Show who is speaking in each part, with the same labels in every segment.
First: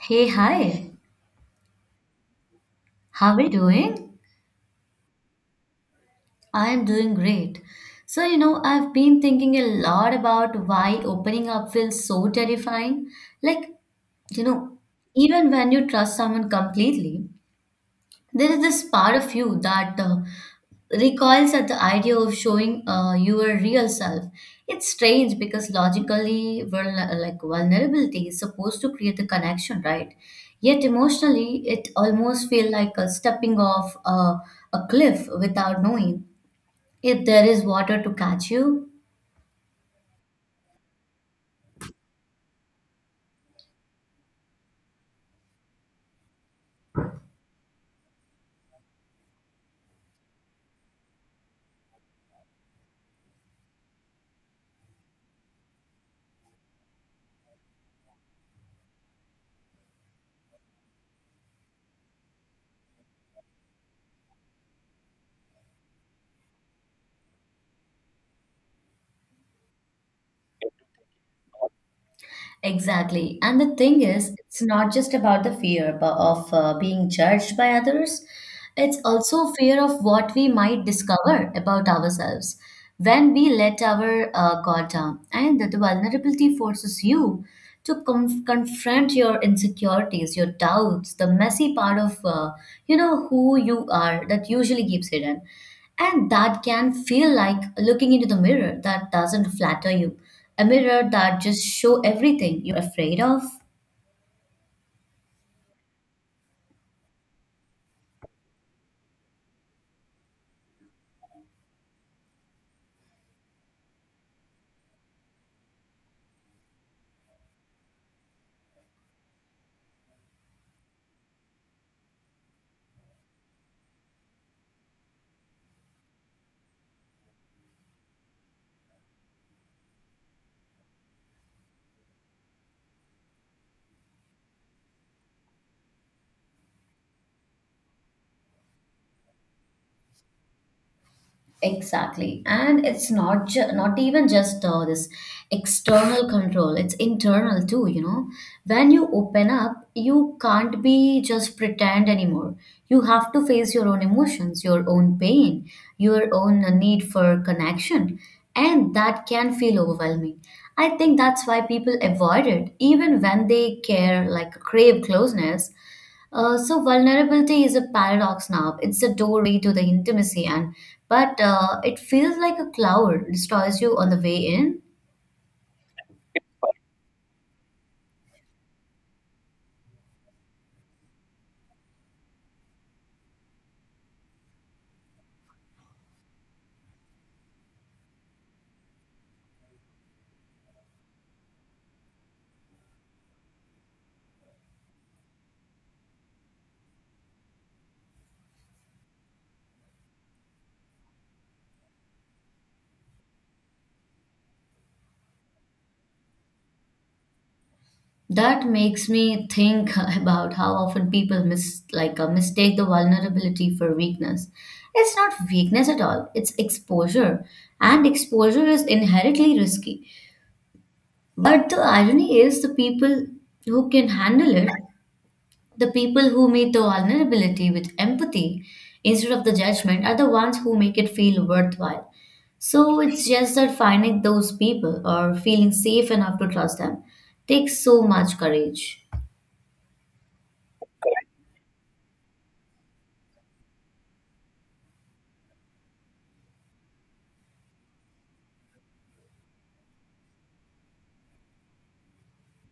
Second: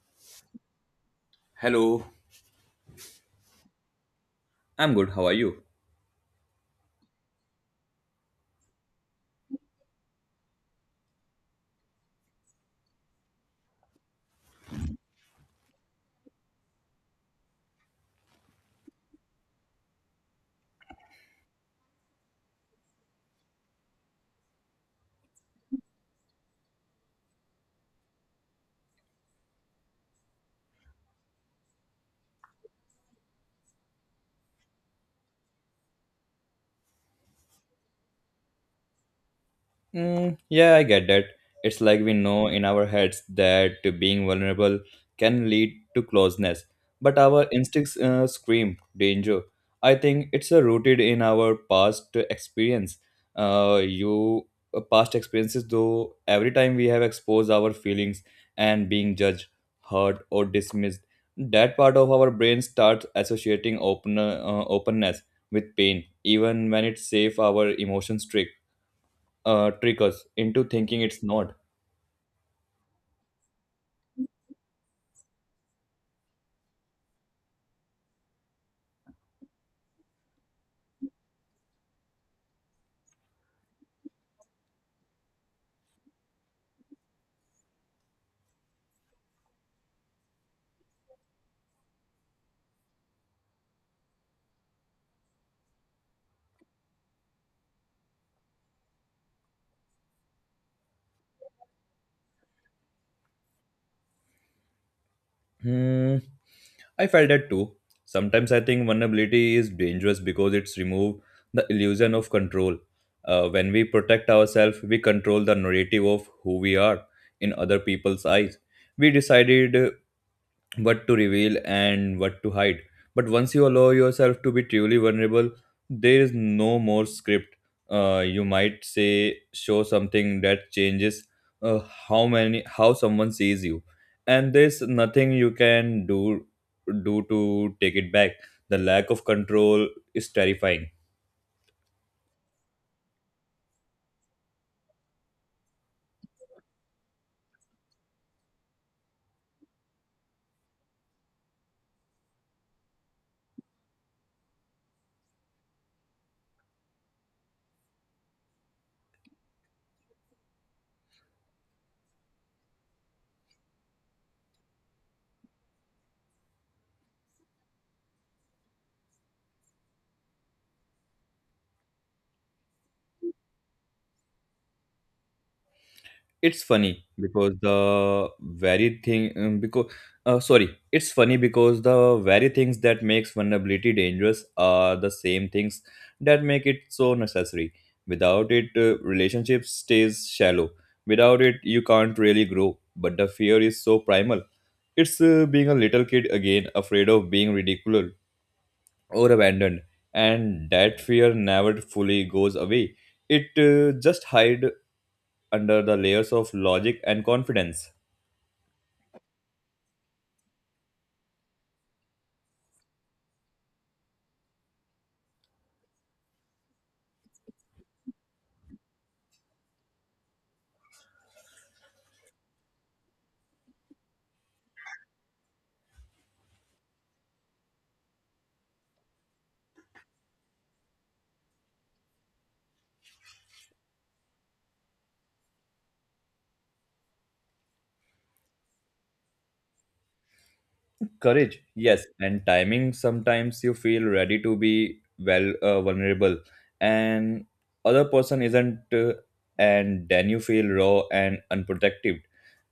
Speaker 1: Hey, hi.
Speaker 2: Hello,
Speaker 1: How are you doing?
Speaker 2: I'm good. How are you?
Speaker 1: I am doing great. So, you know, I've been thinking a lot about why opening up feels so terrifying. Like, you know, even when you trust someone completely, there is this part of you that recoils at the idea of showing your real self. It's strange because logically, vulnerability is supposed to create a connection, right? Yet emotionally, it almost feels like a stepping off a cliff without knowing if there is water to catch you.
Speaker 2: Mm, yeah, I get that. It's like we know in our heads that being vulnerable can lead to closeness, but our instincts scream danger. I think it's rooted in our past experience. You Past experiences, though, every time we have exposed our feelings and being judged, hurt, or dismissed, that part of our brain starts associating openness with pain, even when it's safe our emotions trick us into thinking it's not.
Speaker 1: Exactly. And the thing is, it's not just about the fear of being judged by others, it's also fear of what we might discover about ourselves when we let our guard down. And the vulnerability forces you to confront your insecurities, your doubts, the messy part of, you know, who you are that usually keeps hidden. And that can feel like looking into the mirror that doesn't flatter you, a mirror that just show everything you're afraid of.
Speaker 2: Hmm, I felt that too. Sometimes I think vulnerability is dangerous because it's removed the illusion of control. When we protect ourselves, we control the narrative of who we are in other people's eyes. We decided what to reveal and what to hide. But once you allow yourself to be truly vulnerable, there is no more script. You might say show something that changes uh, how someone sees you, and there's nothing you can do to take it back. The lack of control is terrifying.
Speaker 1: Exactly, and it's not even just this external control, it's internal too, you know. When you open up, you can't be just pretend anymore. You have to face your own emotions, your own pain, your own need for connection, and that can feel overwhelming. I think that's why people avoid it even when they care like crave closeness. So vulnerability is a paradox now. It's the doorway to the intimacy, and but it feels like a cloud destroys you on the way in.
Speaker 2: It's funny because the very thing because sorry it's funny because the very things that makes vulnerability dangerous are the same things that make it so necessary. Without it relationship stays shallow. Without it you can't really grow, but the fear is so primal. It's being a little kid again, afraid of being ridiculed or abandoned, and that fear never fully goes away. It just hide under the layers of logic and confidence.
Speaker 1: That makes me think about how often people mistake the vulnerability for weakness. It's not weakness at all. It's exposure, and exposure is inherently risky. But the irony is, the people who can handle it, the people who meet the vulnerability with empathy instead of the judgment are the ones who make it feel worthwhile. So it's just that finding those people or feeling safe enough to trust them takes so much courage.
Speaker 2: Courage, yes, and timing. Sometimes you feel ready to be vulnerable, and other person isn't, and then you feel raw and unprotected,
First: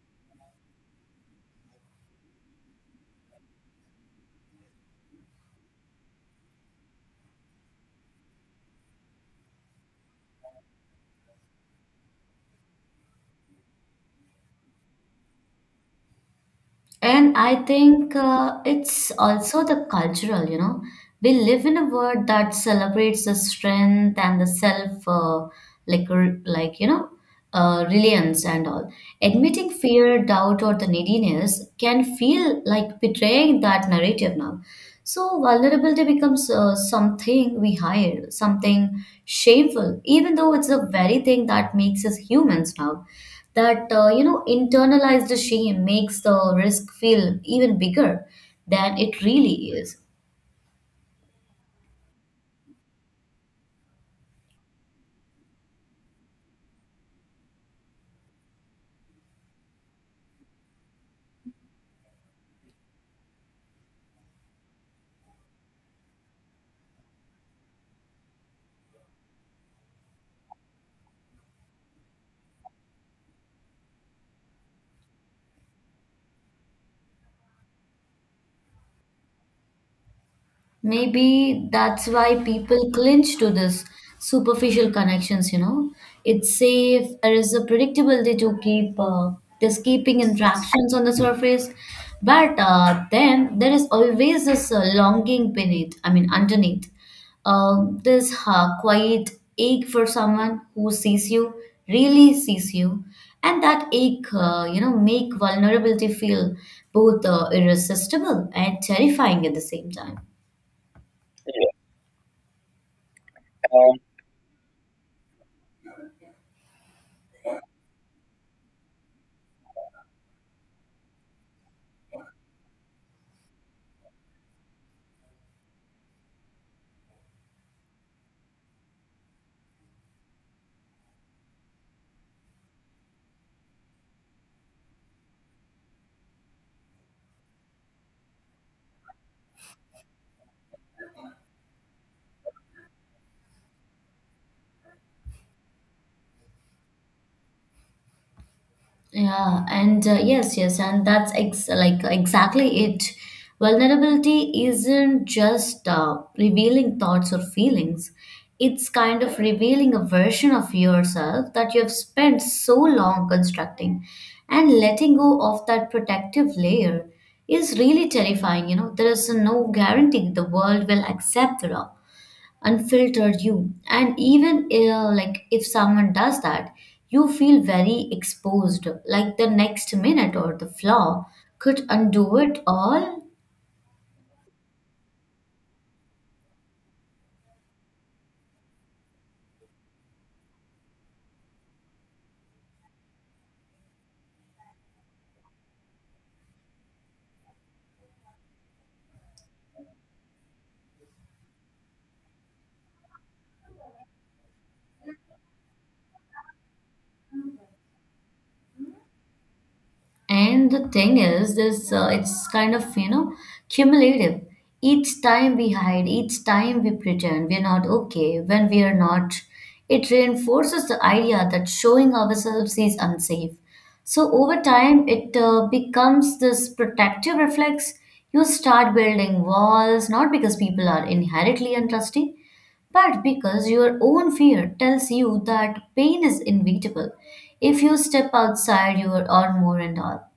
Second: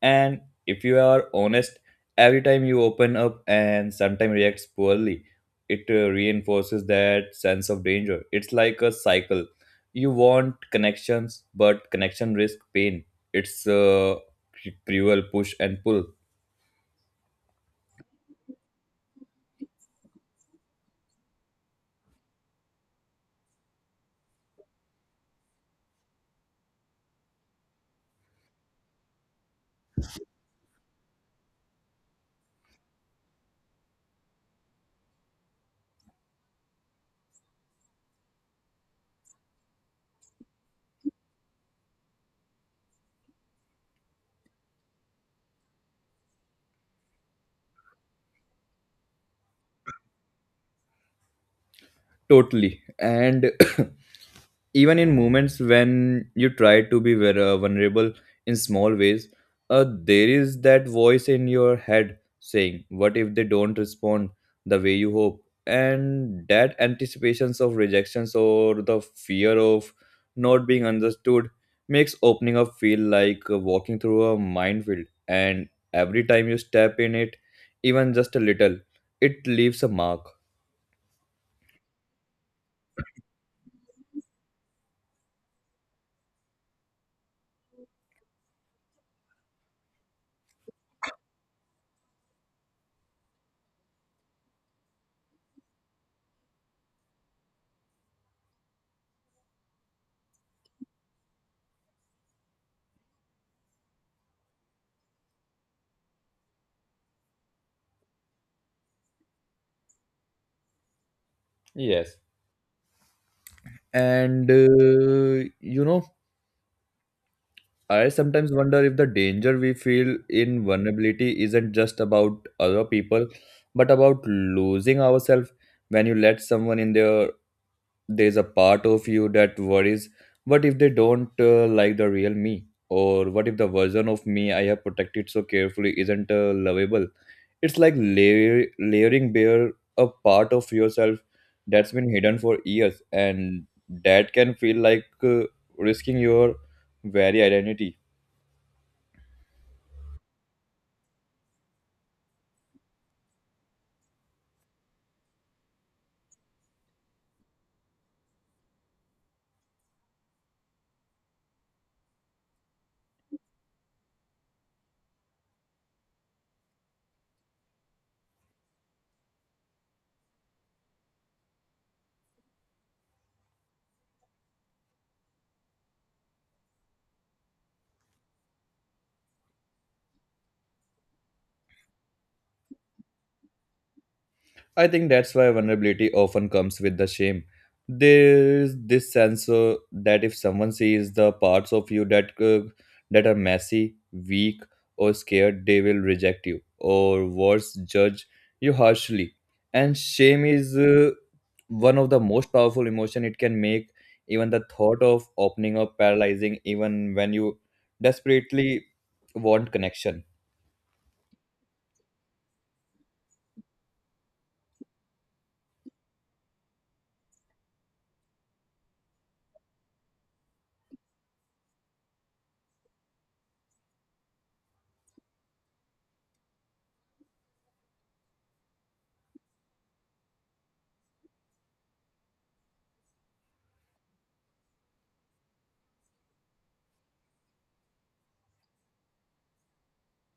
Speaker 2: and if you are honest, every time you open up and sometimes reacts poorly, it reinforces that sense of danger. It's like a cycle. You want connections but connection risk pain. It's a cruel push and pull.
Speaker 1: And I think it's also the cultural, you know. We live in a world that celebrates the strength and the self, like, r- like you know, reliance and all. Admitting fear, doubt, or the neediness can feel like betraying that narrative now. So vulnerability becomes something we hide, something shameful, even though it's the very thing that makes us humans now, that you know, internalized shame makes the risk feel even bigger than it really is.
Speaker 2: Totally. And even in moments when you try to be vulnerable in small ways, there is that voice in your head saying what if they don't respond the way you hope, and that anticipations of rejections or the fear of not being understood makes opening up feel like walking through a minefield, and every time you step in it, even just a little, it leaves a mark.
Speaker 1: Maybe that's why people clinch to this superficial connections, you know. It's safe, there is a predictability to keeping interactions on the surface. But then there is always this longing beneath, I mean, underneath. This quiet ache for someone who sees you, really sees you. And that ache, you know, make vulnerability feel both irresistible and terrifying at the same time. Yeah.
Speaker 2: Yes.
Speaker 1: Um,
Speaker 2: And you know, I sometimes wonder if the danger we feel in vulnerability isn't just about other people, but about losing ourselves. When you let someone in there, there's a part of you that worries, what if they don't like the real me? Or what if the version of me I have protected so carefully isn't lovable? It's like layering bare a part of yourself that's been hidden for years, and that can feel like risking your very identity.
Speaker 1: Yeah, and yes, yes, and that's ex like exactly it. Vulnerability isn't just revealing thoughts or feelings. It's kind of revealing a version of yourself that you have spent so long constructing, and letting go of that protective layer is really terrifying. You know, there is no guarantee the world will accept it all, unfiltered you. And even if someone does that, you feel very exposed, like the next minute or the flaw could undo it all.
Speaker 2: I think that's why vulnerability often comes with the shame. There is this sense that if someone sees the parts of you that are messy, weak, or scared, they will reject you, or worse, judge you harshly. And shame is one of the most powerful emotion it can make. Even the thought of opening up paralyzing, even when you desperately want connection.
Speaker 1: And the thing is, this it's kind of, you know, cumulative. Each time we hide, each time we pretend we're not okay when we are not, it reinforces the idea that showing ourselves is unsafe. So over time, it becomes this protective reflex. You start building walls not because people are inherently untrusting, but because your own fear tells you that pain is inevitable if you step outside your or more and all.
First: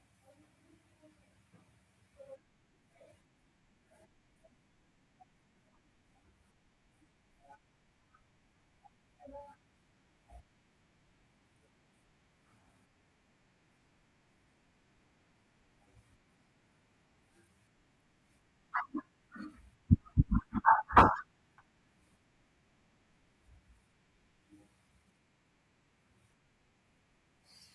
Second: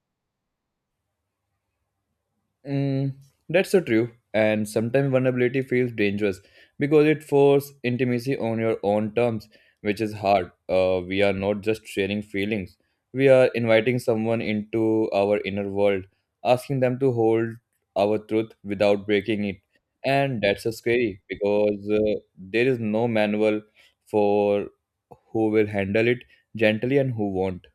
Speaker 2: Mm, that's so true. And sometimes vulnerability feels dangerous because it forces intimacy on your own terms, which is hard. We are not just sharing feelings, we are inviting someone into our inner world, asking them to hold our truth without breaking it. And that's so scary because there is no manual for who will handle it gently and who won't.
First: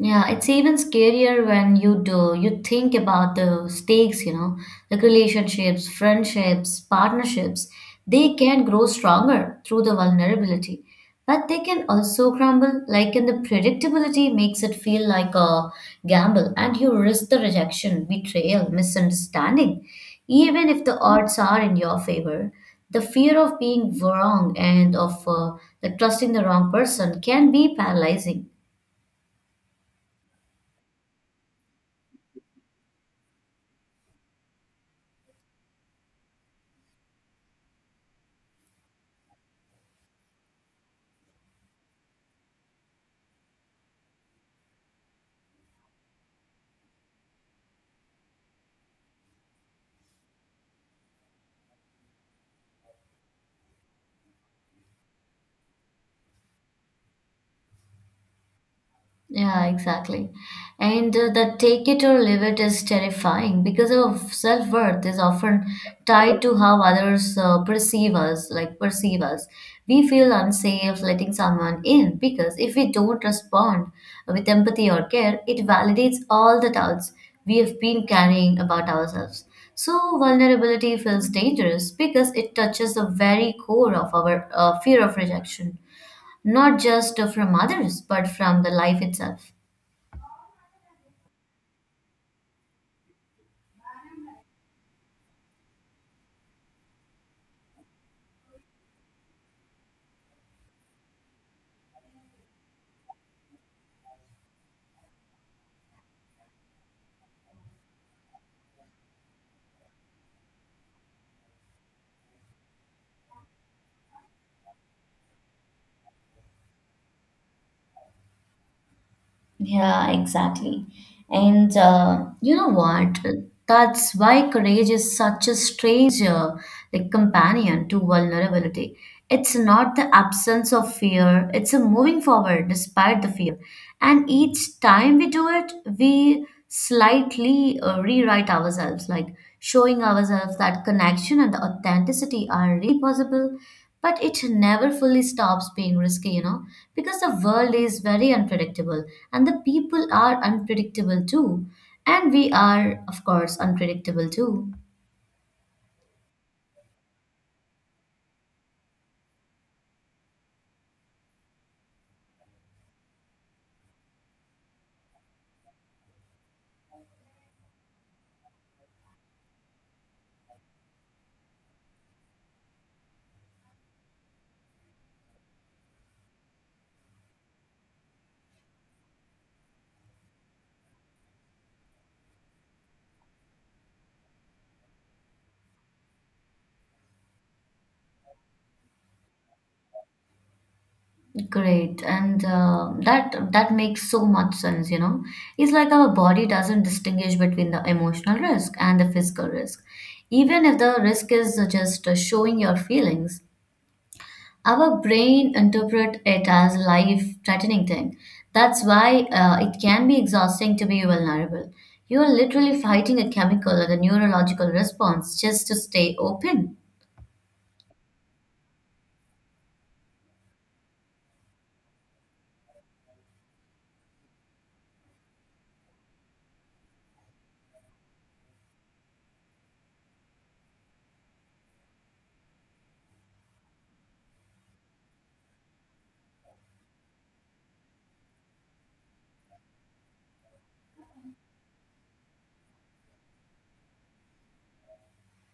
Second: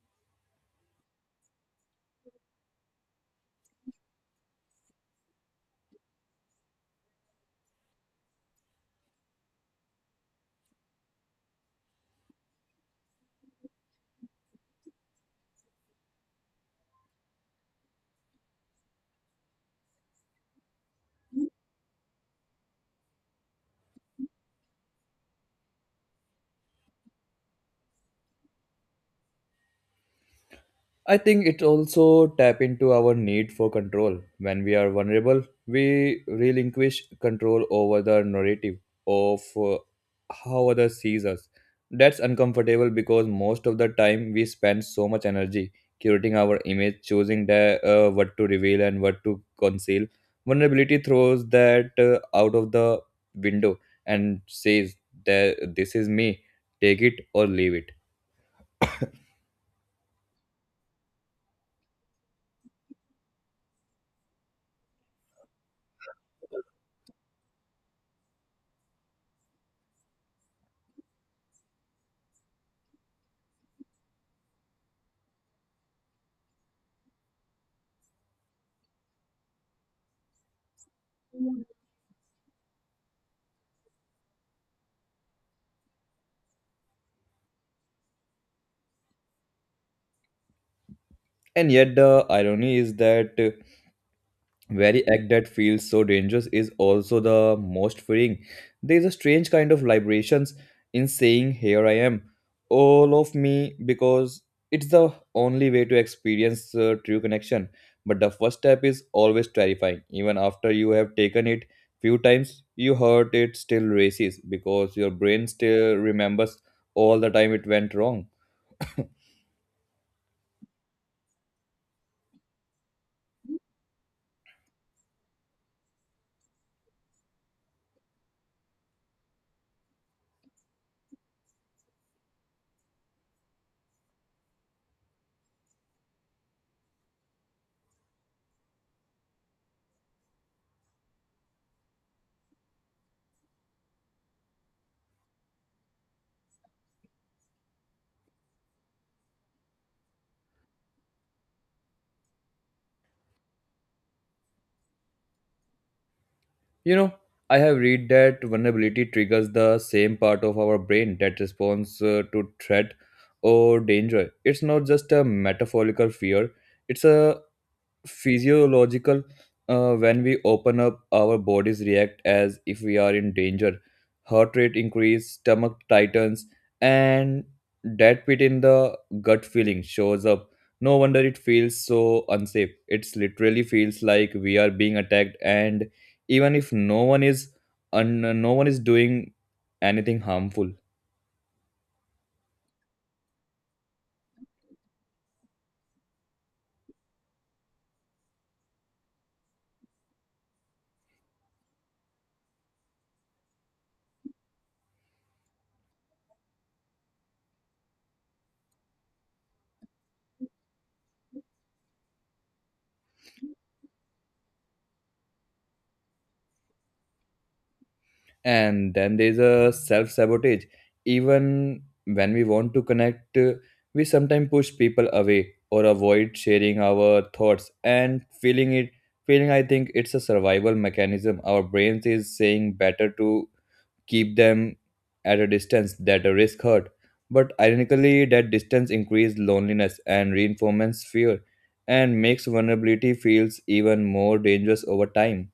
Speaker 1: Yeah, it's even scarier when you do. You think about the stakes, you know, like relationships, friendships, partnerships. They can grow stronger through the vulnerability, but they can also crumble. Like in the predictability makes it feel like a gamble, and you risk the rejection, betrayal, misunderstanding, even if the odds are in your favor. The fear of being wrong and of trusting the wrong person can be paralyzing.
Speaker 2: I think it also tap into our need for control. When we are vulnerable, we relinquish control over the narrative of how others sees us. That's uncomfortable because most of the time we spend so much energy curating our image, choosing what to reveal and what to conceal. Vulnerability throws that out of the window and says that this is me, take it or leave it.
Speaker 1: Yeah, exactly. And the take it or leave it is terrifying because our self-worth is often tied to how others perceive us. We feel unsafe letting someone in because if we don't respond with empathy or care, it validates all the doubts we have been carrying about ourselves. So vulnerability feels dangerous because it touches the very core of our fear of rejection, not just from others, but from the life itself.
Speaker 2: And yet the irony is that very act that feels so dangerous is also the most freeing. There is a strange kind of liberations in saying, here I am, all of me, because it's the only way to experience true connection. But the first step is always terrifying. Even after you have taken it few times, you hurt it still races because your brain still remembers all the time it went wrong.
Speaker 1: Yeah, exactly. And you know what? That's why courage is such a strange companion to vulnerability. It's not the absence of fear, it's a moving forward despite the fear. And each time we do it, we slightly rewrite ourselves, like showing ourselves that connection and authenticity are really possible. But it never fully stops being risky, you know, because the world is very unpredictable and the people are unpredictable too. And we are, of course, unpredictable too.
Speaker 2: You know, I have read that vulnerability triggers the same part of our brain that responds to threat or danger. It's not just a metaphorical fear, it's a physiological. When we open up our bodies react as if we are in danger. Heart rate increase, stomach tightens, and that pit in the gut feeling shows up. No wonder it feels so unsafe. It literally feels like we are being attacked, and even if no one is doing anything harmful.
Speaker 1: Great, and that makes so much sense, you know. It's like our body doesn't distinguish between the emotional risk and the physical risk, even if the risk is just showing your feelings. Our brain interpret it as a life threatening thing. That's why it can be exhausting to be vulnerable. You are literally fighting a chemical or a neurological response just to stay open.
Speaker 2: And then there's a self sabotage, even when we want to connect. We sometimes push people away or avoid sharing our thoughts and feeling, I think it's a survival mechanism. Our brains is saying better to keep them at a distance that a risk hurt. But ironically, that distance increases loneliness and reinforces fear and makes vulnerability feels even more dangerous over time.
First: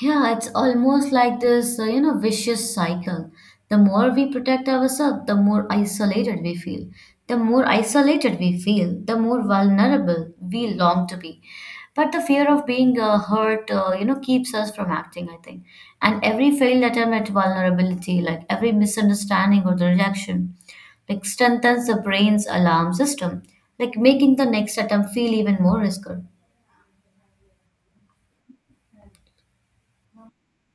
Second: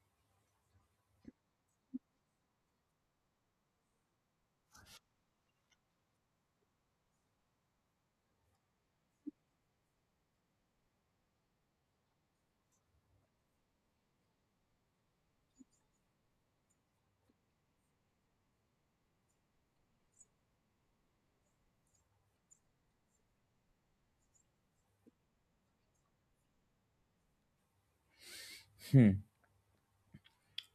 Speaker 1: Yeah, it's almost like this, you know, vicious cycle. The more we protect ourselves, the more isolated we feel. The more isolated we feel, the more vulnerable we long to be. But the fear of being hurt, you know, keeps us from acting, I think. And every failed attempt at vulnerability, like every misunderstanding or the rejection, like strengthens the brain's alarm system, like making the next attempt feel even more risky.
Speaker 2: Hmm.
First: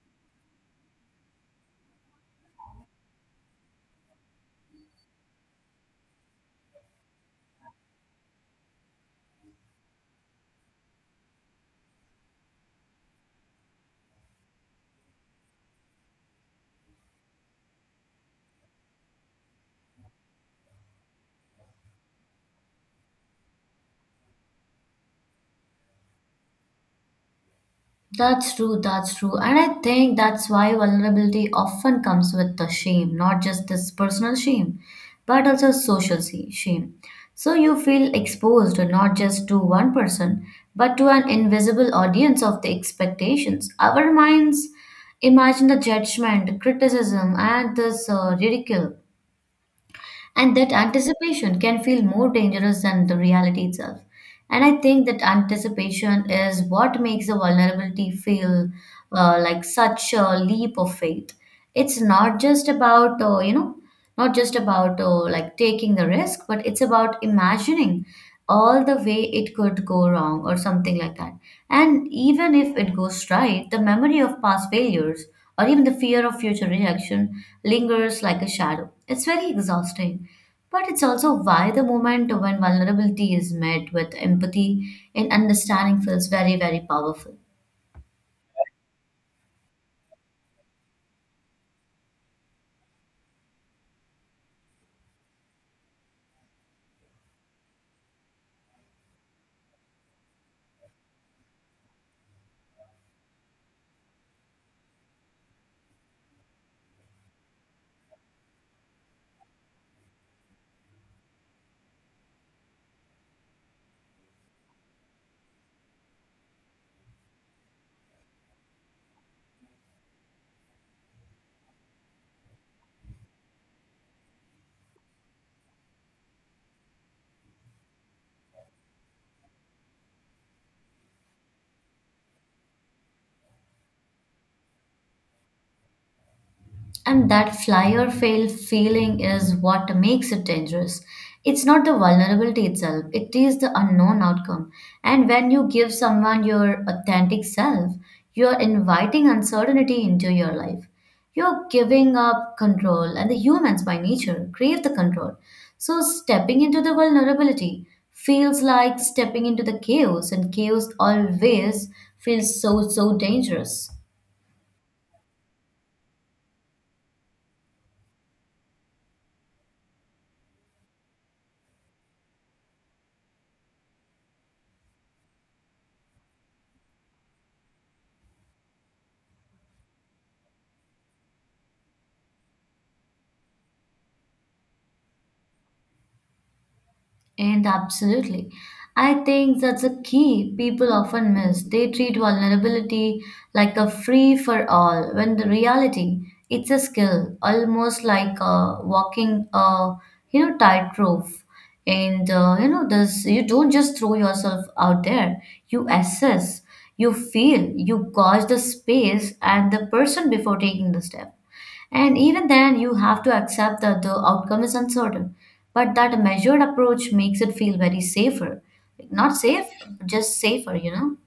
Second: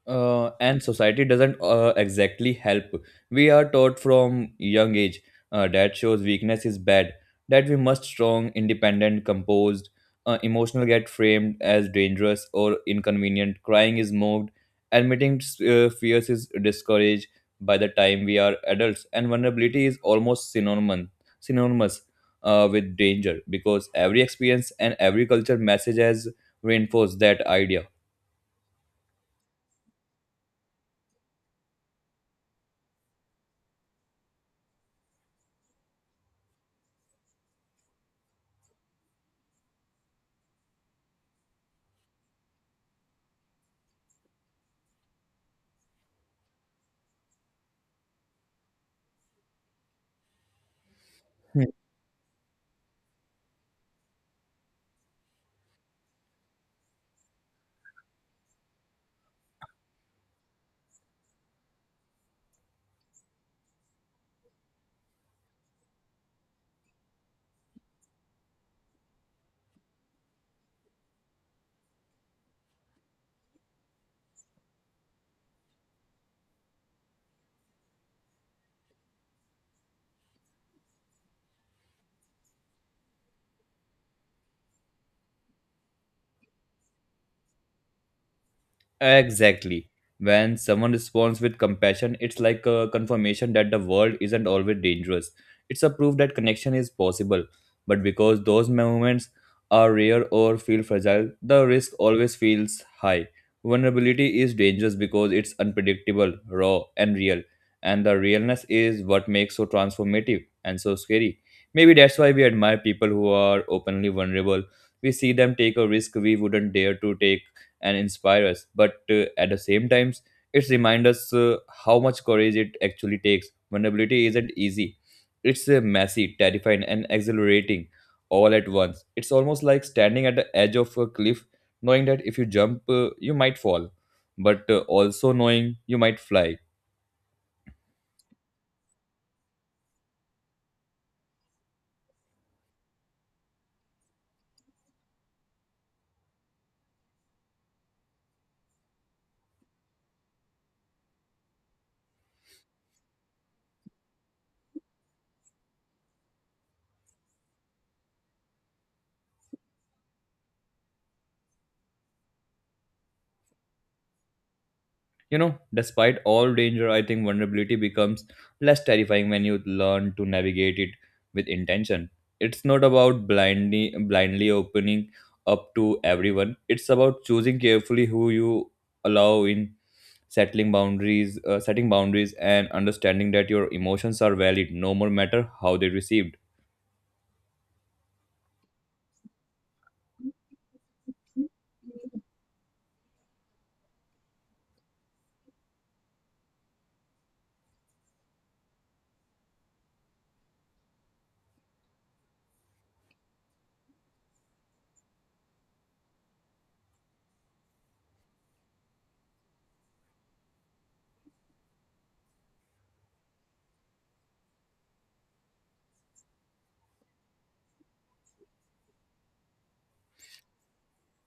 Speaker 2: And society doesn't exactly help. We are taught from young age that shows weakness is bad, that we must strong, independent, composed, emotional get framed as dangerous or inconvenient. Crying is mocked, admitting fears is discouraged. By the time we are adults, and vulnerability is almost synonymous with danger because every experience and every culture message has reinforced that idea.
Speaker 1: That's true, that's true. And I think that's why vulnerability often comes with the shame, not just this personal shame, but also shame. So you feel exposed not just to one person, but to an invisible audience of the expectations. Our minds imagine the judgment, criticism, and this ridicule. And that anticipation can feel more dangerous than the reality itself. And I think that anticipation is what makes the vulnerability feel like such a leap of faith. It's not just about, taking the risk, but it's about imagining all the way it could go wrong or something like that. And even if it goes right, the memory of past failures or even the fear of future rejection lingers like a shadow. It's very exhausting. But it's also why the moment when vulnerability is met with empathy and understanding feels very, very powerful.
Speaker 2: Exactly. When someone responds with compassion, it's like a confirmation that the world isn't always dangerous. It's a proof that connection is possible. But because those moments are rare or feel fragile, the risk always feels high. Vulnerability is dangerous because it's unpredictable, raw, and real. And the realness is what makes so transformative and so scary. Maybe that's why we admire people who are openly vulnerable. We see them take a risk we wouldn't dare to take and inspire us, but at the same times it reminds us how much courage it actually takes. Vulnerability isn't easy. It's messy, terrifying, and exhilarating all at once. It's almost like standing at the edge of a cliff, knowing that if you jump you might fall, but also knowing you might fly.
Speaker 1: And that fly or fail feeling is what makes it dangerous. It's not the vulnerability itself, it is the unknown outcome. And when you give someone your authentic self, you're inviting uncertainty into your life. You're giving up control, and the humans by nature crave the control. So, stepping into the vulnerability feels like stepping into the chaos, and chaos always feels so, so dangerous.
Speaker 2: You know, despite all danger, I think vulnerability becomes less terrifying when you learn to navigate it with intention. It's not about blindly opening up to everyone. It's about choosing carefully who you allow in, settling boundaries, setting boundaries, and understanding that your emotions are valid no more matter how they received.
Speaker 1: And absolutely. I think that's a key people often miss. They treat vulnerability like a free for all, when the reality, it's a skill, almost like walking a, you know, tightrope. And you know this, you don't just throw yourself out there. You assess, you feel, you gauge the space and the person before taking the step. And even then, you have to accept that the outcome is uncertain. But that measured approach makes it feel very safer. Not safe, just safer, you know?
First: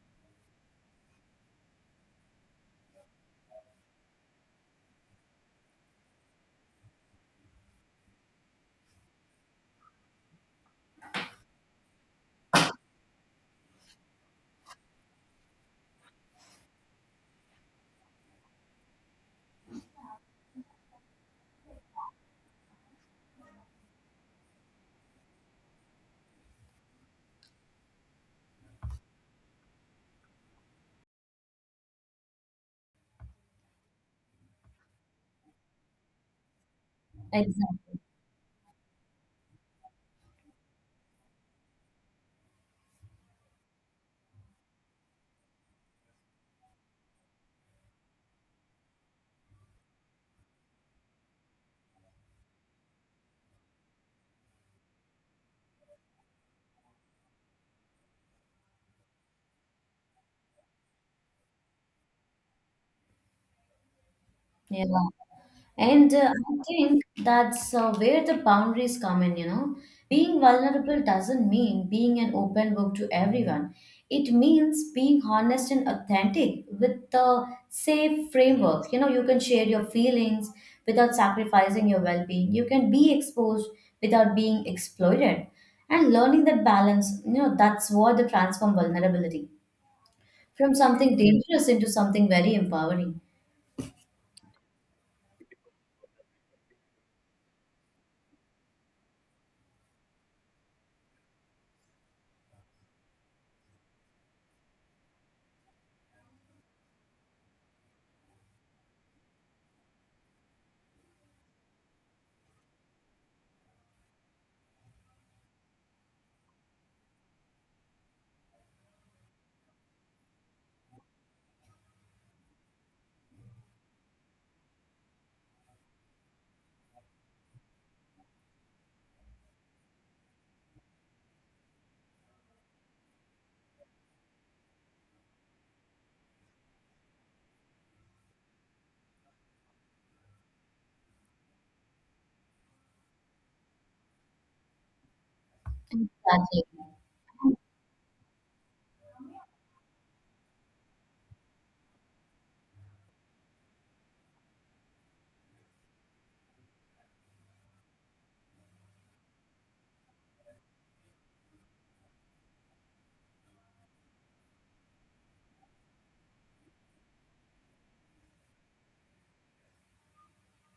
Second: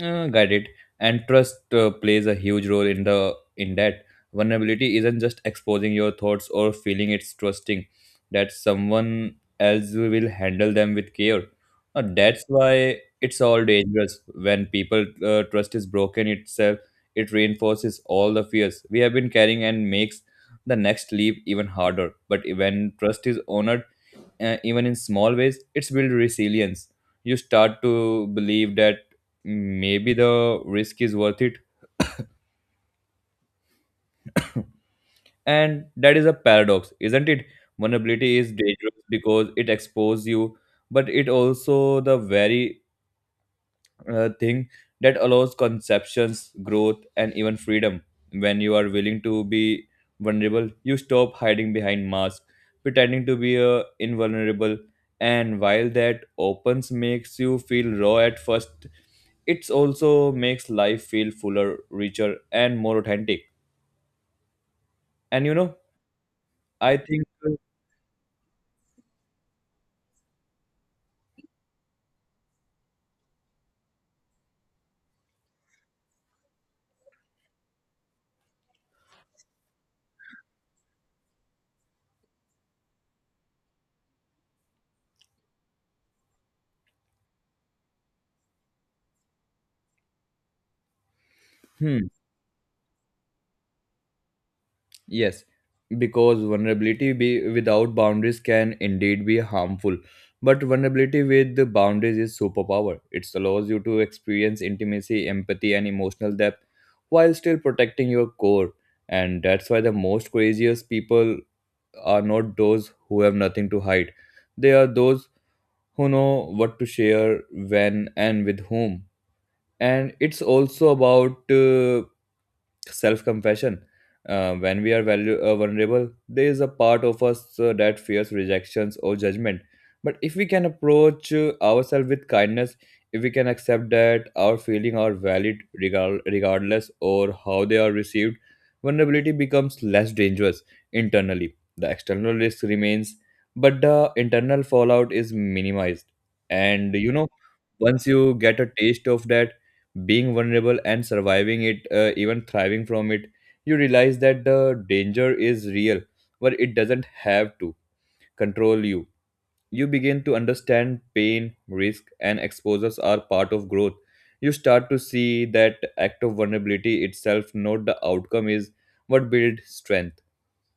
Speaker 2: Got it. And trust plays a huge role in the in that. Vulnerability isn't just exposing your thoughts or feeling; it's trusting that someone else will handle them with care. That's why it's all dangerous. When people trust is broken itself, it reinforces all the fears we have been carrying and makes the next leap even harder. But when trust is honored, even in small ways, it's build resilience. You start to believe that maybe the risk is worth it, and that is a paradox, isn't it?
Speaker 1: Exactly.
Speaker 2: Vulnerability is dangerous because it exposes you, but it also the very thing that allows conceptions growth and even freedom. When you are willing to be vulnerable, you stop hiding behind masks, pretending to be invulnerable, and while that opens makes you feel raw at first, it also makes life feel fuller, richer, and more authentic.
Speaker 1: Yeah.
Speaker 2: And you know,
Speaker 1: And uh, I
Speaker 2: I
Speaker 1: think
Speaker 2: think,
Speaker 1: that's uh, where the boundaries come in, you know. Being vulnerable doesn't mean being an open book to everyone. It means being honest and authentic with the safe framework. You know, you can share your feelings without sacrificing your well being. You can be exposed without being exploited. And learning that balance, you know, that's what the transform vulnerability from something dangerous into
Speaker 2: hmm,
Speaker 1: something very empowering.
Speaker 2: yes, because without boundaries can indeed be harmful. But vulnerability with the boundaries is superpower. It allows you to experience intimacy, empathy, and emotional depth while still protecting your core. And that's why the most courageous people are not those who have nothing to hide. They are those who know what to share, when, and with whom. And it's also about self compassion. When we are vulnerable, there is a part of us that fears rejections or judgment. But if we can approach ourselves with kindness, if we can accept that our feelings are valid regardless or how they are received, vulnerability becomes less dangerous internally. The external risk remains, but the internal fallout is minimized.
Speaker 1: Exactly.
Speaker 2: And you know, once you get a taste of that, being vulnerable and surviving it, even thriving from it, you realize that the danger is real, but it doesn't have to control you. You begin to understand pain, risk, and exposures are part of growth. You start to see that act of vulnerability itself, not the outcome, is what builds strength.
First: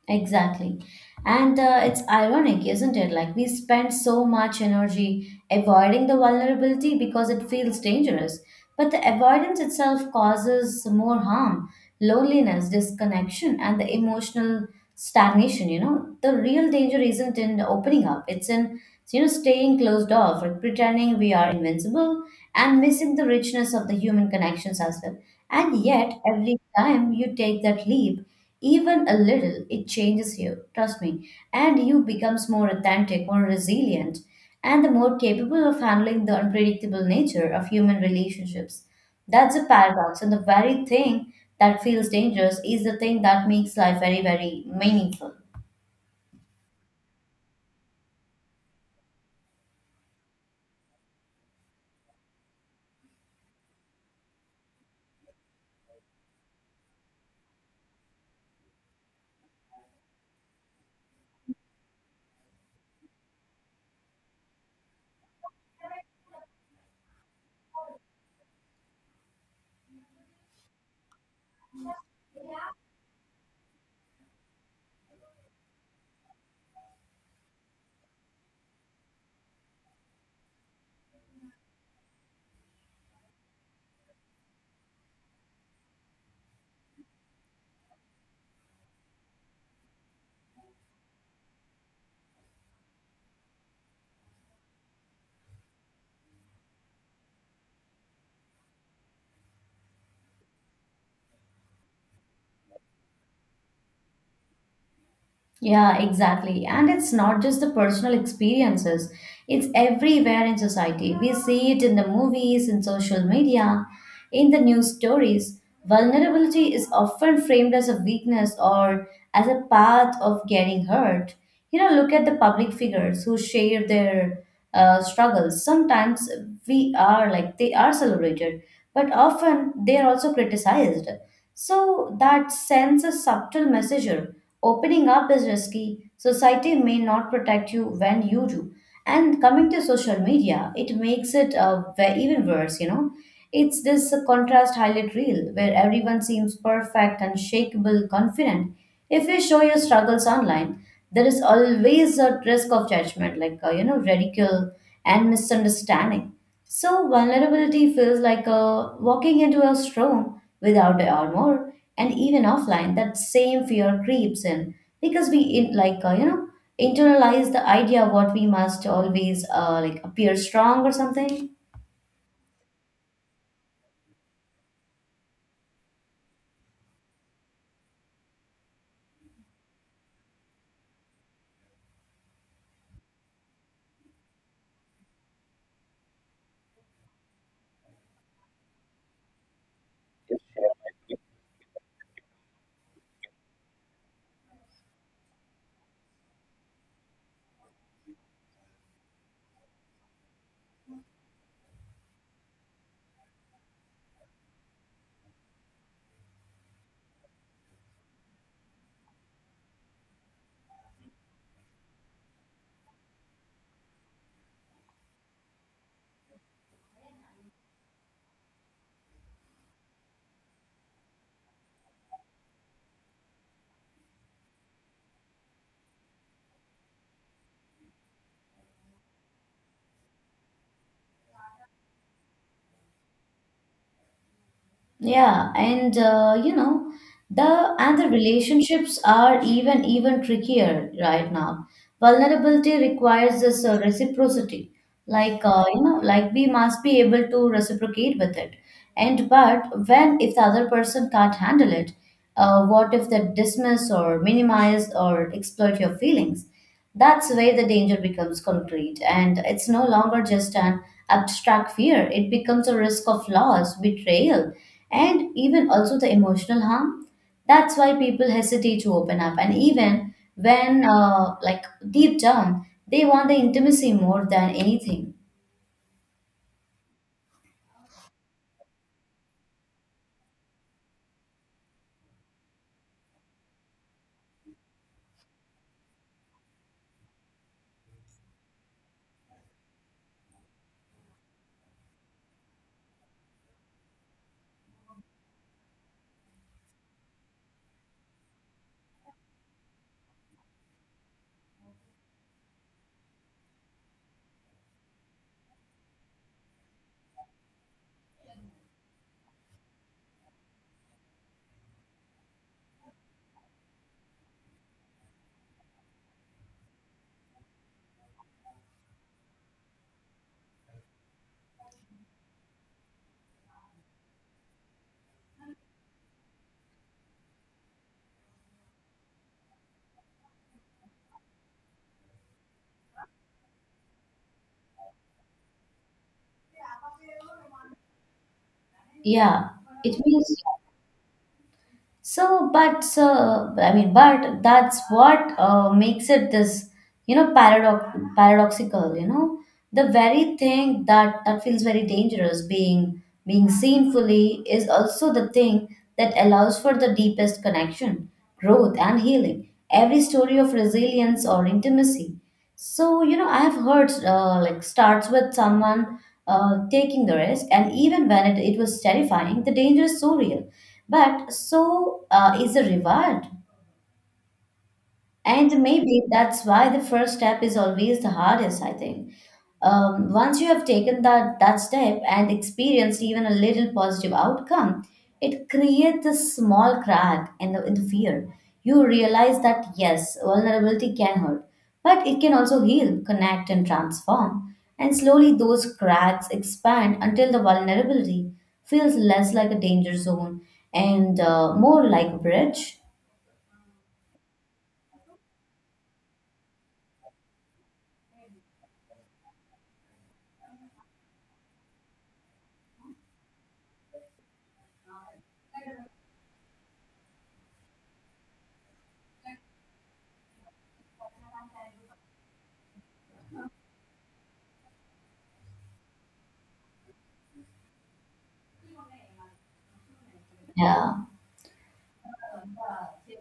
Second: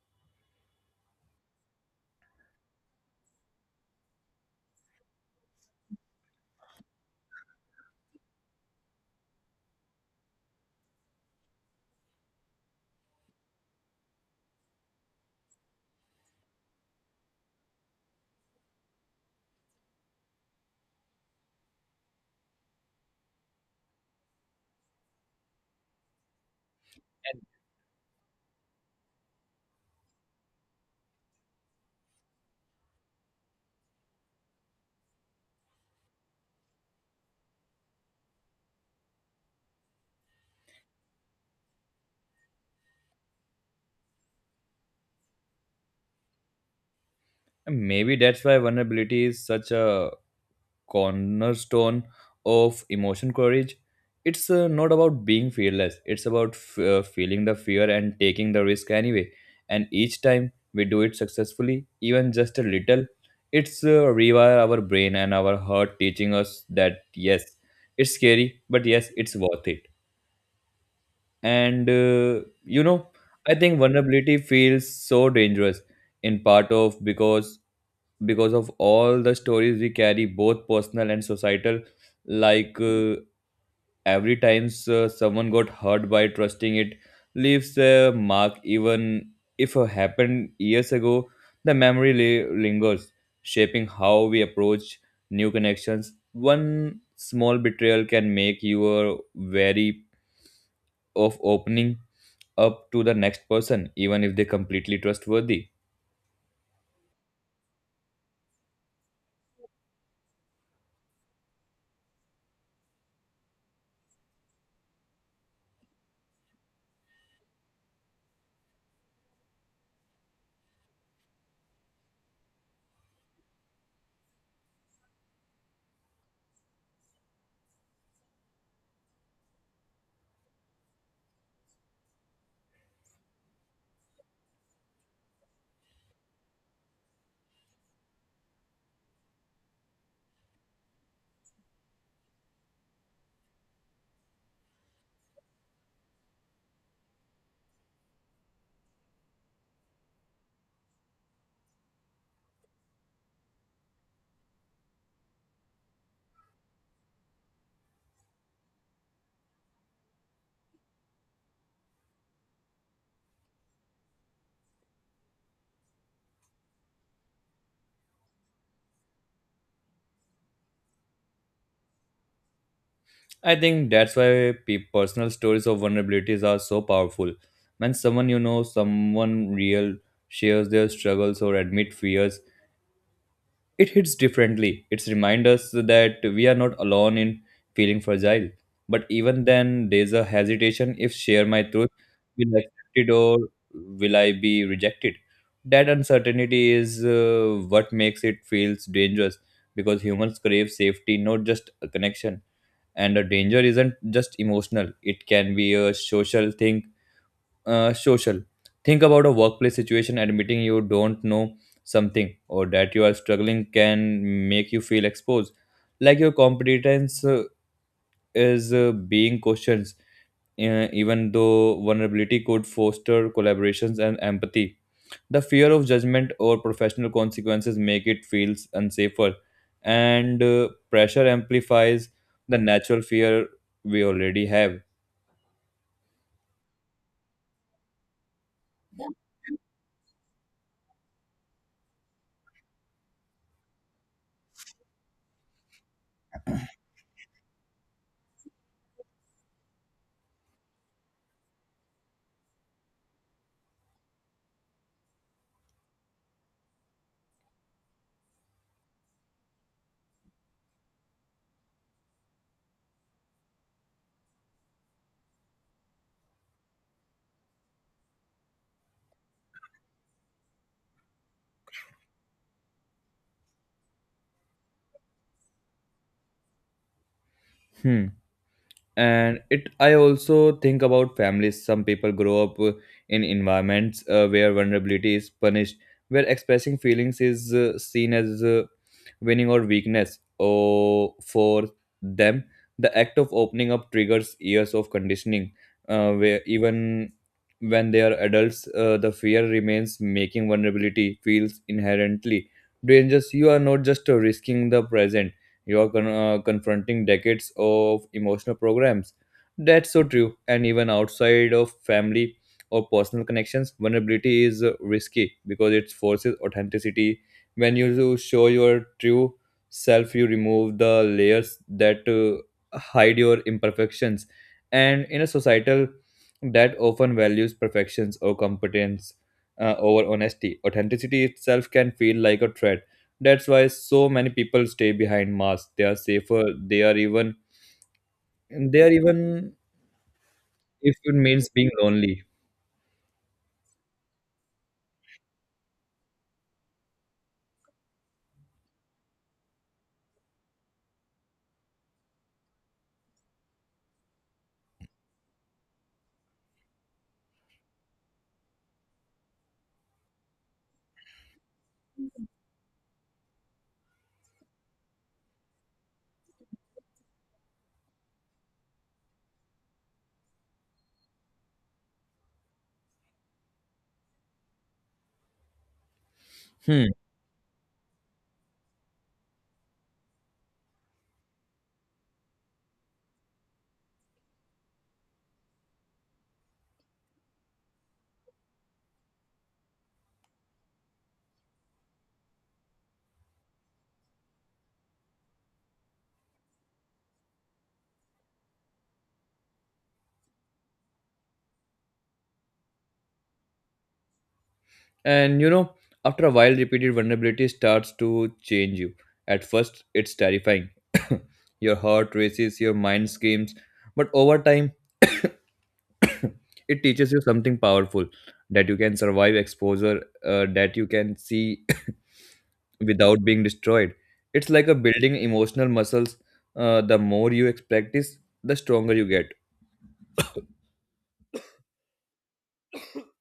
Speaker 1: Exactly. And it's ironic, isn't it? Like, we spend so much energy avoiding the vulnerability because it feels dangerous. But the avoidance itself causes more harm, loneliness, disconnection, and the emotional stagnation. You know, the real danger isn't in opening up, it's in, you know, staying closed off, like pretending we are invincible and missing the richness of the human connections as well. And yet, every time you take that leap, even a little, it changes you, trust me, and you becomes more authentic, more resilient, and the more capable of handling the unpredictable nature of human relationships. That's a paradox, and the very thing that feels dangerous is the thing that makes life very, very meaningful.
Speaker 2: And maybe that's why vulnerability is such a cornerstone of emotion courage. It's not about being fearless, it's about feeling the fear and taking the risk anyway. And each time we do it successfully, even just a little, it's rewire our brain and our heart, teaching us that yes, it's scary, but yes, it's worth it. And I think vulnerability feels so dangerous in part of because of all the stories we carry, both personal and societal, like uh, every time someone got hurt by trusting, it leaves a mark even if it happened years ago. The memory lingers, shaping how we approach new connections. One small betrayal can make you wary of opening up to the next person, even if they completely trustworthy.
Speaker 1: Yeah, exactly. And it's not just the personal experiences, it's everywhere in society. We see it in the movies, in social media, in the news stories. Vulnerability is often framed as a weakness or as a path of getting hurt. You know, look at the public figures who share their struggles. Sometimes we are like they are celebrated, but often they are also criticized. So that sends a subtle message. Opening up is risky. Society may not protect you when you do. And coming to social media, it makes it even worse, you know. It's this contrast highlight reel where everyone seems perfect, unshakable, confident. If you show your struggles online, there is always a risk of judgment, like, you know, ridicule and misunderstanding. So vulnerability feels like walking into a storm without a armor, and even offline that same fear creeps in because we in, you know, internalize the idea what we must always like appear strong or something.
Speaker 2: I think that's why personal stories of vulnerabilities are so powerful. When someone, you know, someone real, shares their struggles or admit fears, it hits differently. It's remind us that we are not alone in feeling fragile. But even then, there's a hesitation. If share my truth, will I accept it or will I be rejected? That uncertainty is what makes it feels dangerous, because humans crave safety, not just a connection. And a danger isn't just emotional, it can be a social thing. Social, think about a workplace situation. Admitting you don't know something or that you are struggling can make you feel exposed, like your competence is being questioned. Even though vulnerability could foster collaborations and empathy, the fear of judgment or professional consequences make it feels unsafer, and pressure amplifies the natural fear we already have.
Speaker 1: Yeah, and you know, the and the relationships are even trickier right now. Vulnerability requires this reciprocity, you know, like we must be able to reciprocate with it. And but when if the other person can't handle it, what if they dismiss or minimize or exploit your feelings? That's where the danger becomes concrete, and it's no longer just an abstract fear. It becomes a risk of loss, betrayal, and even also the emotional harm. That's why people hesitate to open up. And even when, like deep down, they want the intimacy more than anything.
Speaker 2: Hmm. And it I also think about families. Some people grow up in environments where vulnerability is punished, where expressing feelings is seen as winning or weakness, or for them the act of opening up triggers years of conditioning, where even when they are adults, the fear remains, making vulnerability feels inherently dangerous. You are not just risking the present, you are confronting decades of emotional programs. That's so true. And even outside of family or personal connections, vulnerability is risky because it forces authenticity. When you do show your true self, you remove the layers that hide your imperfections. And in a societal that often values perfections or competence over honesty, authenticity itself can feel like a threat. That's why so many people stay behind masks. They are safer. They are even they are
Speaker 1: Yeah,
Speaker 2: even
Speaker 1: it means.
Speaker 2: if it means being lonely.
Speaker 1: So, but so I mean, but that's what makes it this, you know, paradoxical. You know, the very thing that feels very dangerous, being seen fully, is also the thing that allows for the deepest connection, growth, and healing. Every story of resilience or intimacy, so, you know, I have heard like starts with someone taking the risk, and even when it was terrifying, the danger is so real. But so is the reward. And maybe that's why the
Speaker 2: Hmm.
Speaker 1: first step is always the hardest, I think. Once you have taken that step and experienced even a little positive outcome, it creates a small crack in the fear. You realize that yes, vulnerability can hurt, but it can also heal, connect, and transform. And slowly those cracks expand until the vulnerability feels less like a danger zone and more like a bridge.
Speaker 2: And you know, after a while, repeated vulnerability starts to change you. At first, it's terrifying. Your heart races, your mind screams, but over time, it teaches you something powerful, that you can survive exposure, that you can see without being destroyed. It's like a building emotional muscles. The more you practice, the stronger you get.
Speaker 1: Yeah.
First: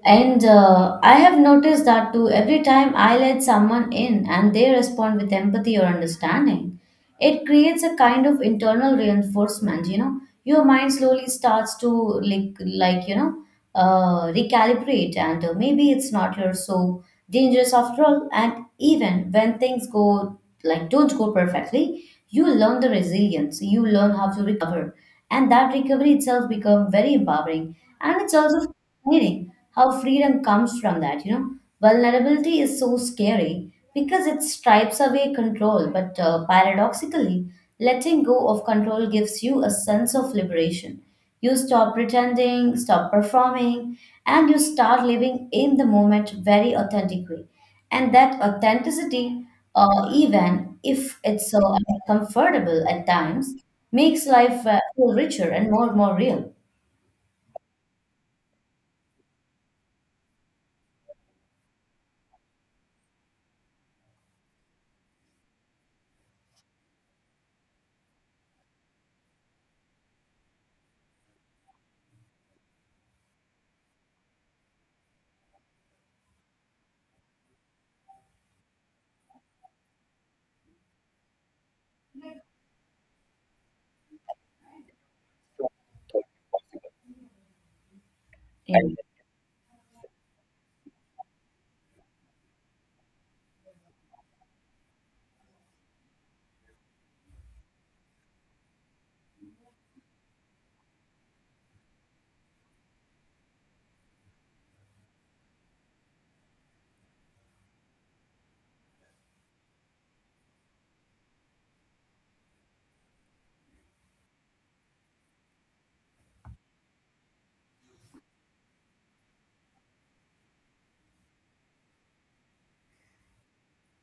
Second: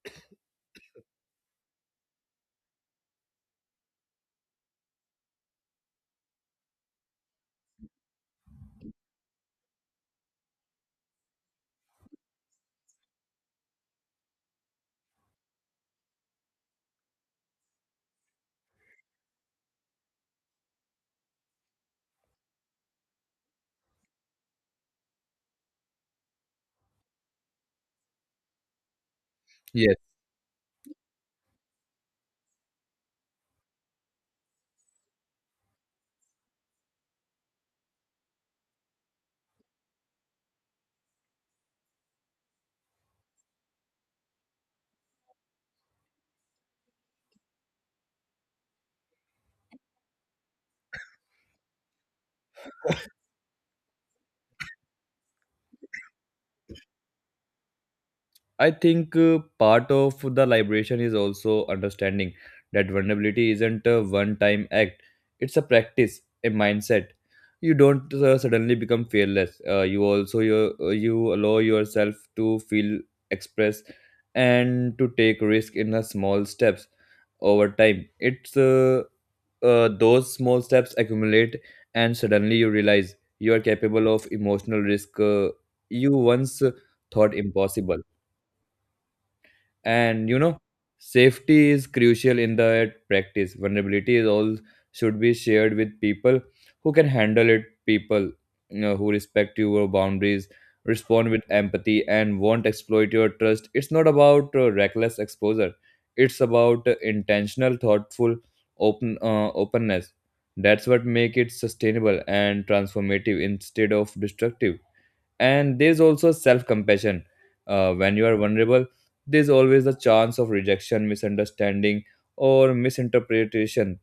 Speaker 1: And I have noticed that too. Every time I let someone in and they respond with empathy or understanding, it creates a kind of internal reinforcement. You know, your mind slowly starts to recalibrate, and maybe it's not you're so dangerous after all. And even when things go like don't go perfectly, you learn the resilience. You learn how to recover, and that recovery itself become very empowering, and it's also fascinating
Speaker 2: Yes,
Speaker 1: how freedom comes from that, you know. Vulnerability is so scary because it stripes away control, but paradoxically, letting go of control gives you a sense of liberation. You stop pretending, stop performing, and you start living in the moment very authentically, and that authenticity, even if it's so uncomfortable at times, makes life feel richer and more real.
Speaker 2: I think part of the liberation is also understanding that vulnerability isn't a one-time act. It's a practice, a mindset. You don't suddenly become fearless. You allow yourself to feel, express, and to take risk in the small steps over time. It's Those small steps accumulate, and suddenly you realize you are capable of emotional risk you once thought impossible. And you know, safety is crucial in the practice. Vulnerability is all should be shared with people who can handle it, people, you know, who respect your boundaries, respond with empathy, and won't exploit your trust. It's not about reckless exposure, it's about intentional, thoughtful, openness. That's what make it sustainable and transformative instead of destructive. And there's also self-compassion. When you are vulnerable, there's always a chance of rejection, misunderstanding, or misinterpretation.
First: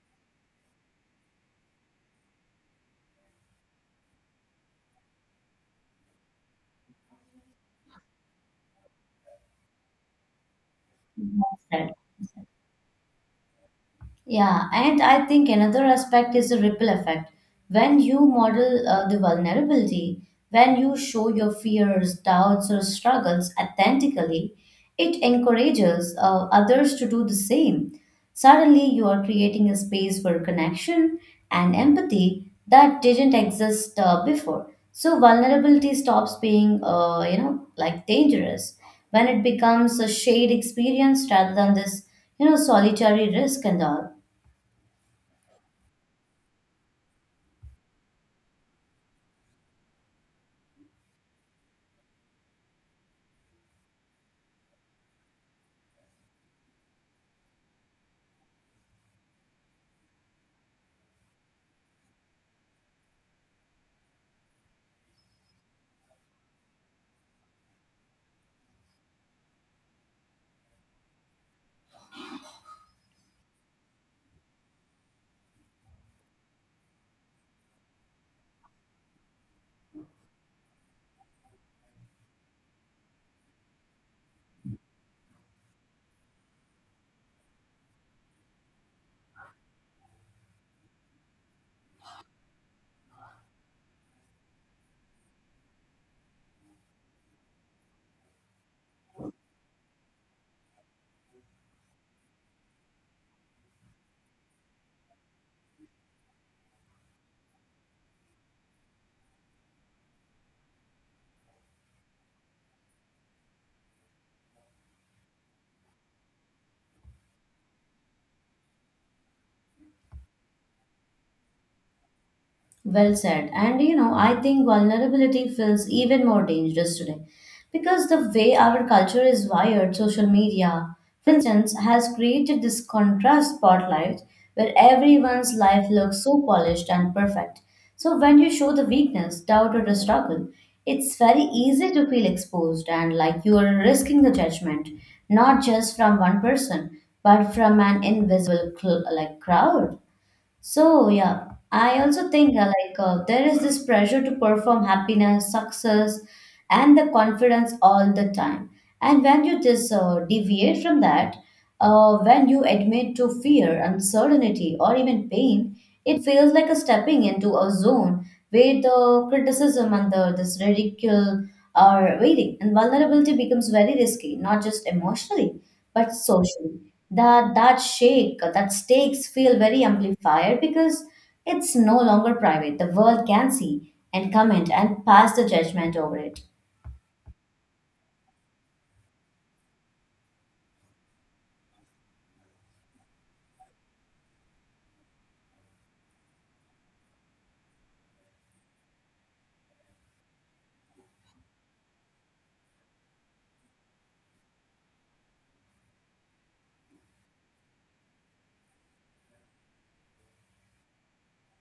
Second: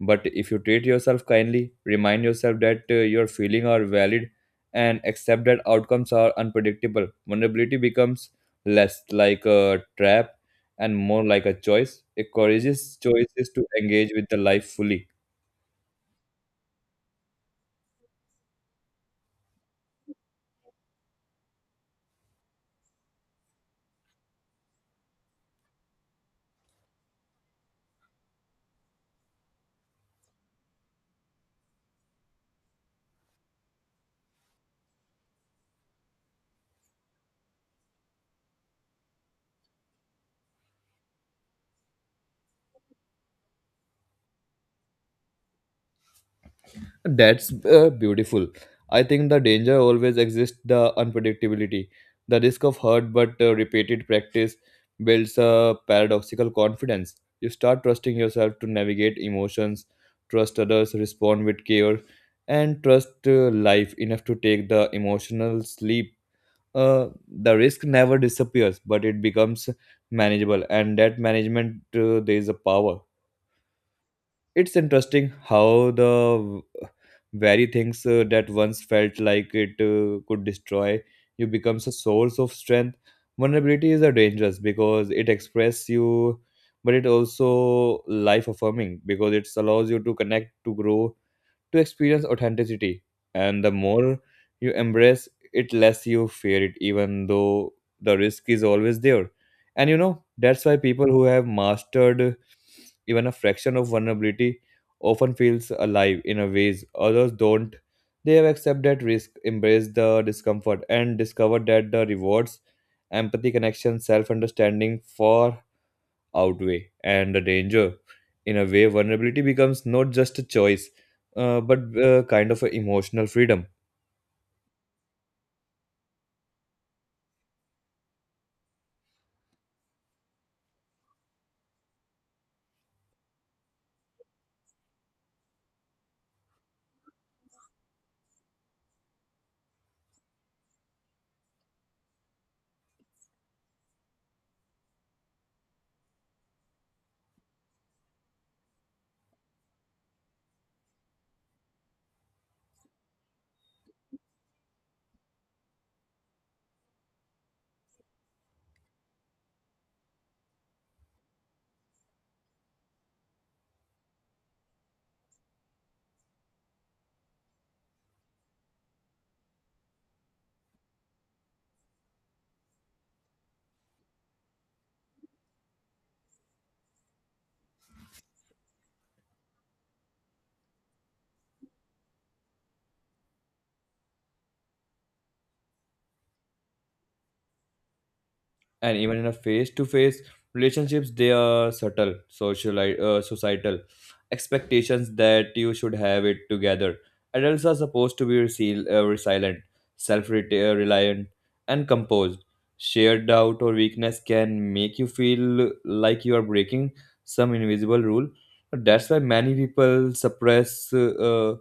Speaker 2: But if you treat yourself kindly, remind yourself that your feelings are valid, and accept that outcomes are unpredictable, vulnerability becomes less like a trap and more like a
Speaker 1: Yeah.
Speaker 2: choice. It courageous choice is to engage with the
Speaker 1: Yeah,
Speaker 2: life
Speaker 1: and
Speaker 2: fully.
Speaker 1: I think another aspect is the ripple effect. When you model the vulnerability, when you show your fears, doubts, or struggles authentically, it encourages others to do the same. Suddenly, you are creating a space for connection and empathy that didn't exist before. So, vulnerability stops being, you know, like dangerous when it becomes a shared experience rather than this, you know, solitary risk and all.
Speaker 2: That's beautiful. I think the danger always exists, the unpredictability. The risk of hurt, but repeated practice builds a paradoxical confidence. You start trusting yourself to navigate emotions, trust others, respond with care, and trust life enough to take the emotional sleep. The risk never disappears, but it becomes manageable, and that management, there is a power. It's interesting how the very things that once felt like it could destroy you becomes a source of strength. Vulnerability is a dangerous because it expresses you, but it also life affirming because it allows you to connect, to grow, to experience authenticity. And the more you embrace it, less you fear it, even though the risk is always there. And you know, that's why people who have mastered even a fraction of vulnerability often feels alive in a ways others don't. They have accepted risk, embraced the discomfort, and discovered that the rewards, empathy, connection, self-understanding, far outweigh and the danger. In a way, vulnerability becomes not just a choice, but kind of an
Speaker 1: Well
Speaker 2: emotional
Speaker 1: said.
Speaker 2: freedom.
Speaker 1: And you know, I think vulnerability feels even more dangerous today because the way our culture is wired, social media, for instance, has created this contrast spotlight where everyone's life looks so polished and perfect. So when you show the weakness, doubt, or the struggle, it's very easy to feel exposed and like you are risking the judgment, not just from one person, but from an invisible crowd. So yeah, I also think there is this pressure to perform happiness, success, and the confidence all the time. And when you just deviate from that, when you admit to fear, uncertainty, or even pain, it feels like a stepping into a zone where the criticism and the this ridicule are waiting, and vulnerability becomes very risky, not just emotionally but socially. That stakes feel very amplified because it's no longer private. The world can see and comment and pass the judgment over it.
Speaker 2: And even in a face-to-face relationships, they are subtle social societal expectations that you should have it together. Adults are supposed to be resilient, self-reliant, and composed. Shared doubt or weakness can make you feel like you are breaking some invisible rule. That's why many people suppress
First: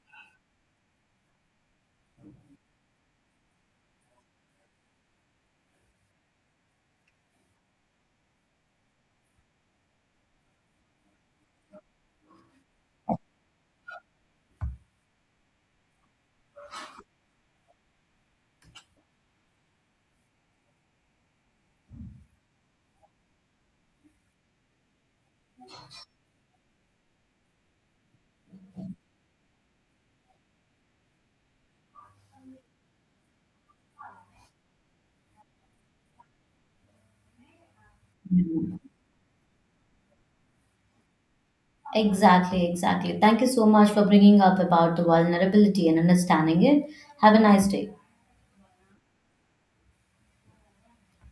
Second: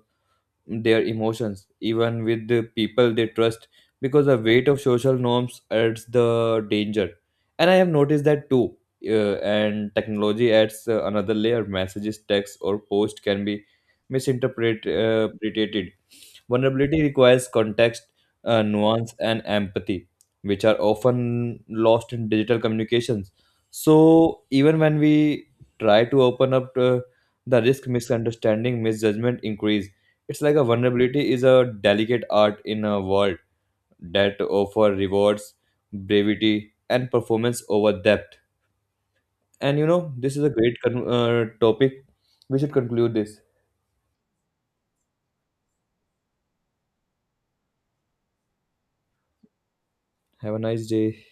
Speaker 2: their emotions even with the people they trust, because the weight of social norms adds the danger. And I have noticed that too. And technology adds another layer. Messages, texts, or post can be misinterpreted. Vulnerability requires context, nuance, and empathy, which are often lost in digital communications. So, even when we try to open up to the risk, misunderstanding, misjudgment increase. It's like a vulnerability is a delicate art in a world that offer rewards, brevity, and performance over depth.
Speaker 1: Mhm.
Speaker 2: And you know, this is a great topic. We
Speaker 1: Exactly,
Speaker 2: should conclude
Speaker 1: exactly. Thank
Speaker 2: this.
Speaker 1: you so much for bringing up about the vulnerability and understanding it. Have a nice day.
Speaker 2: Have a nice day.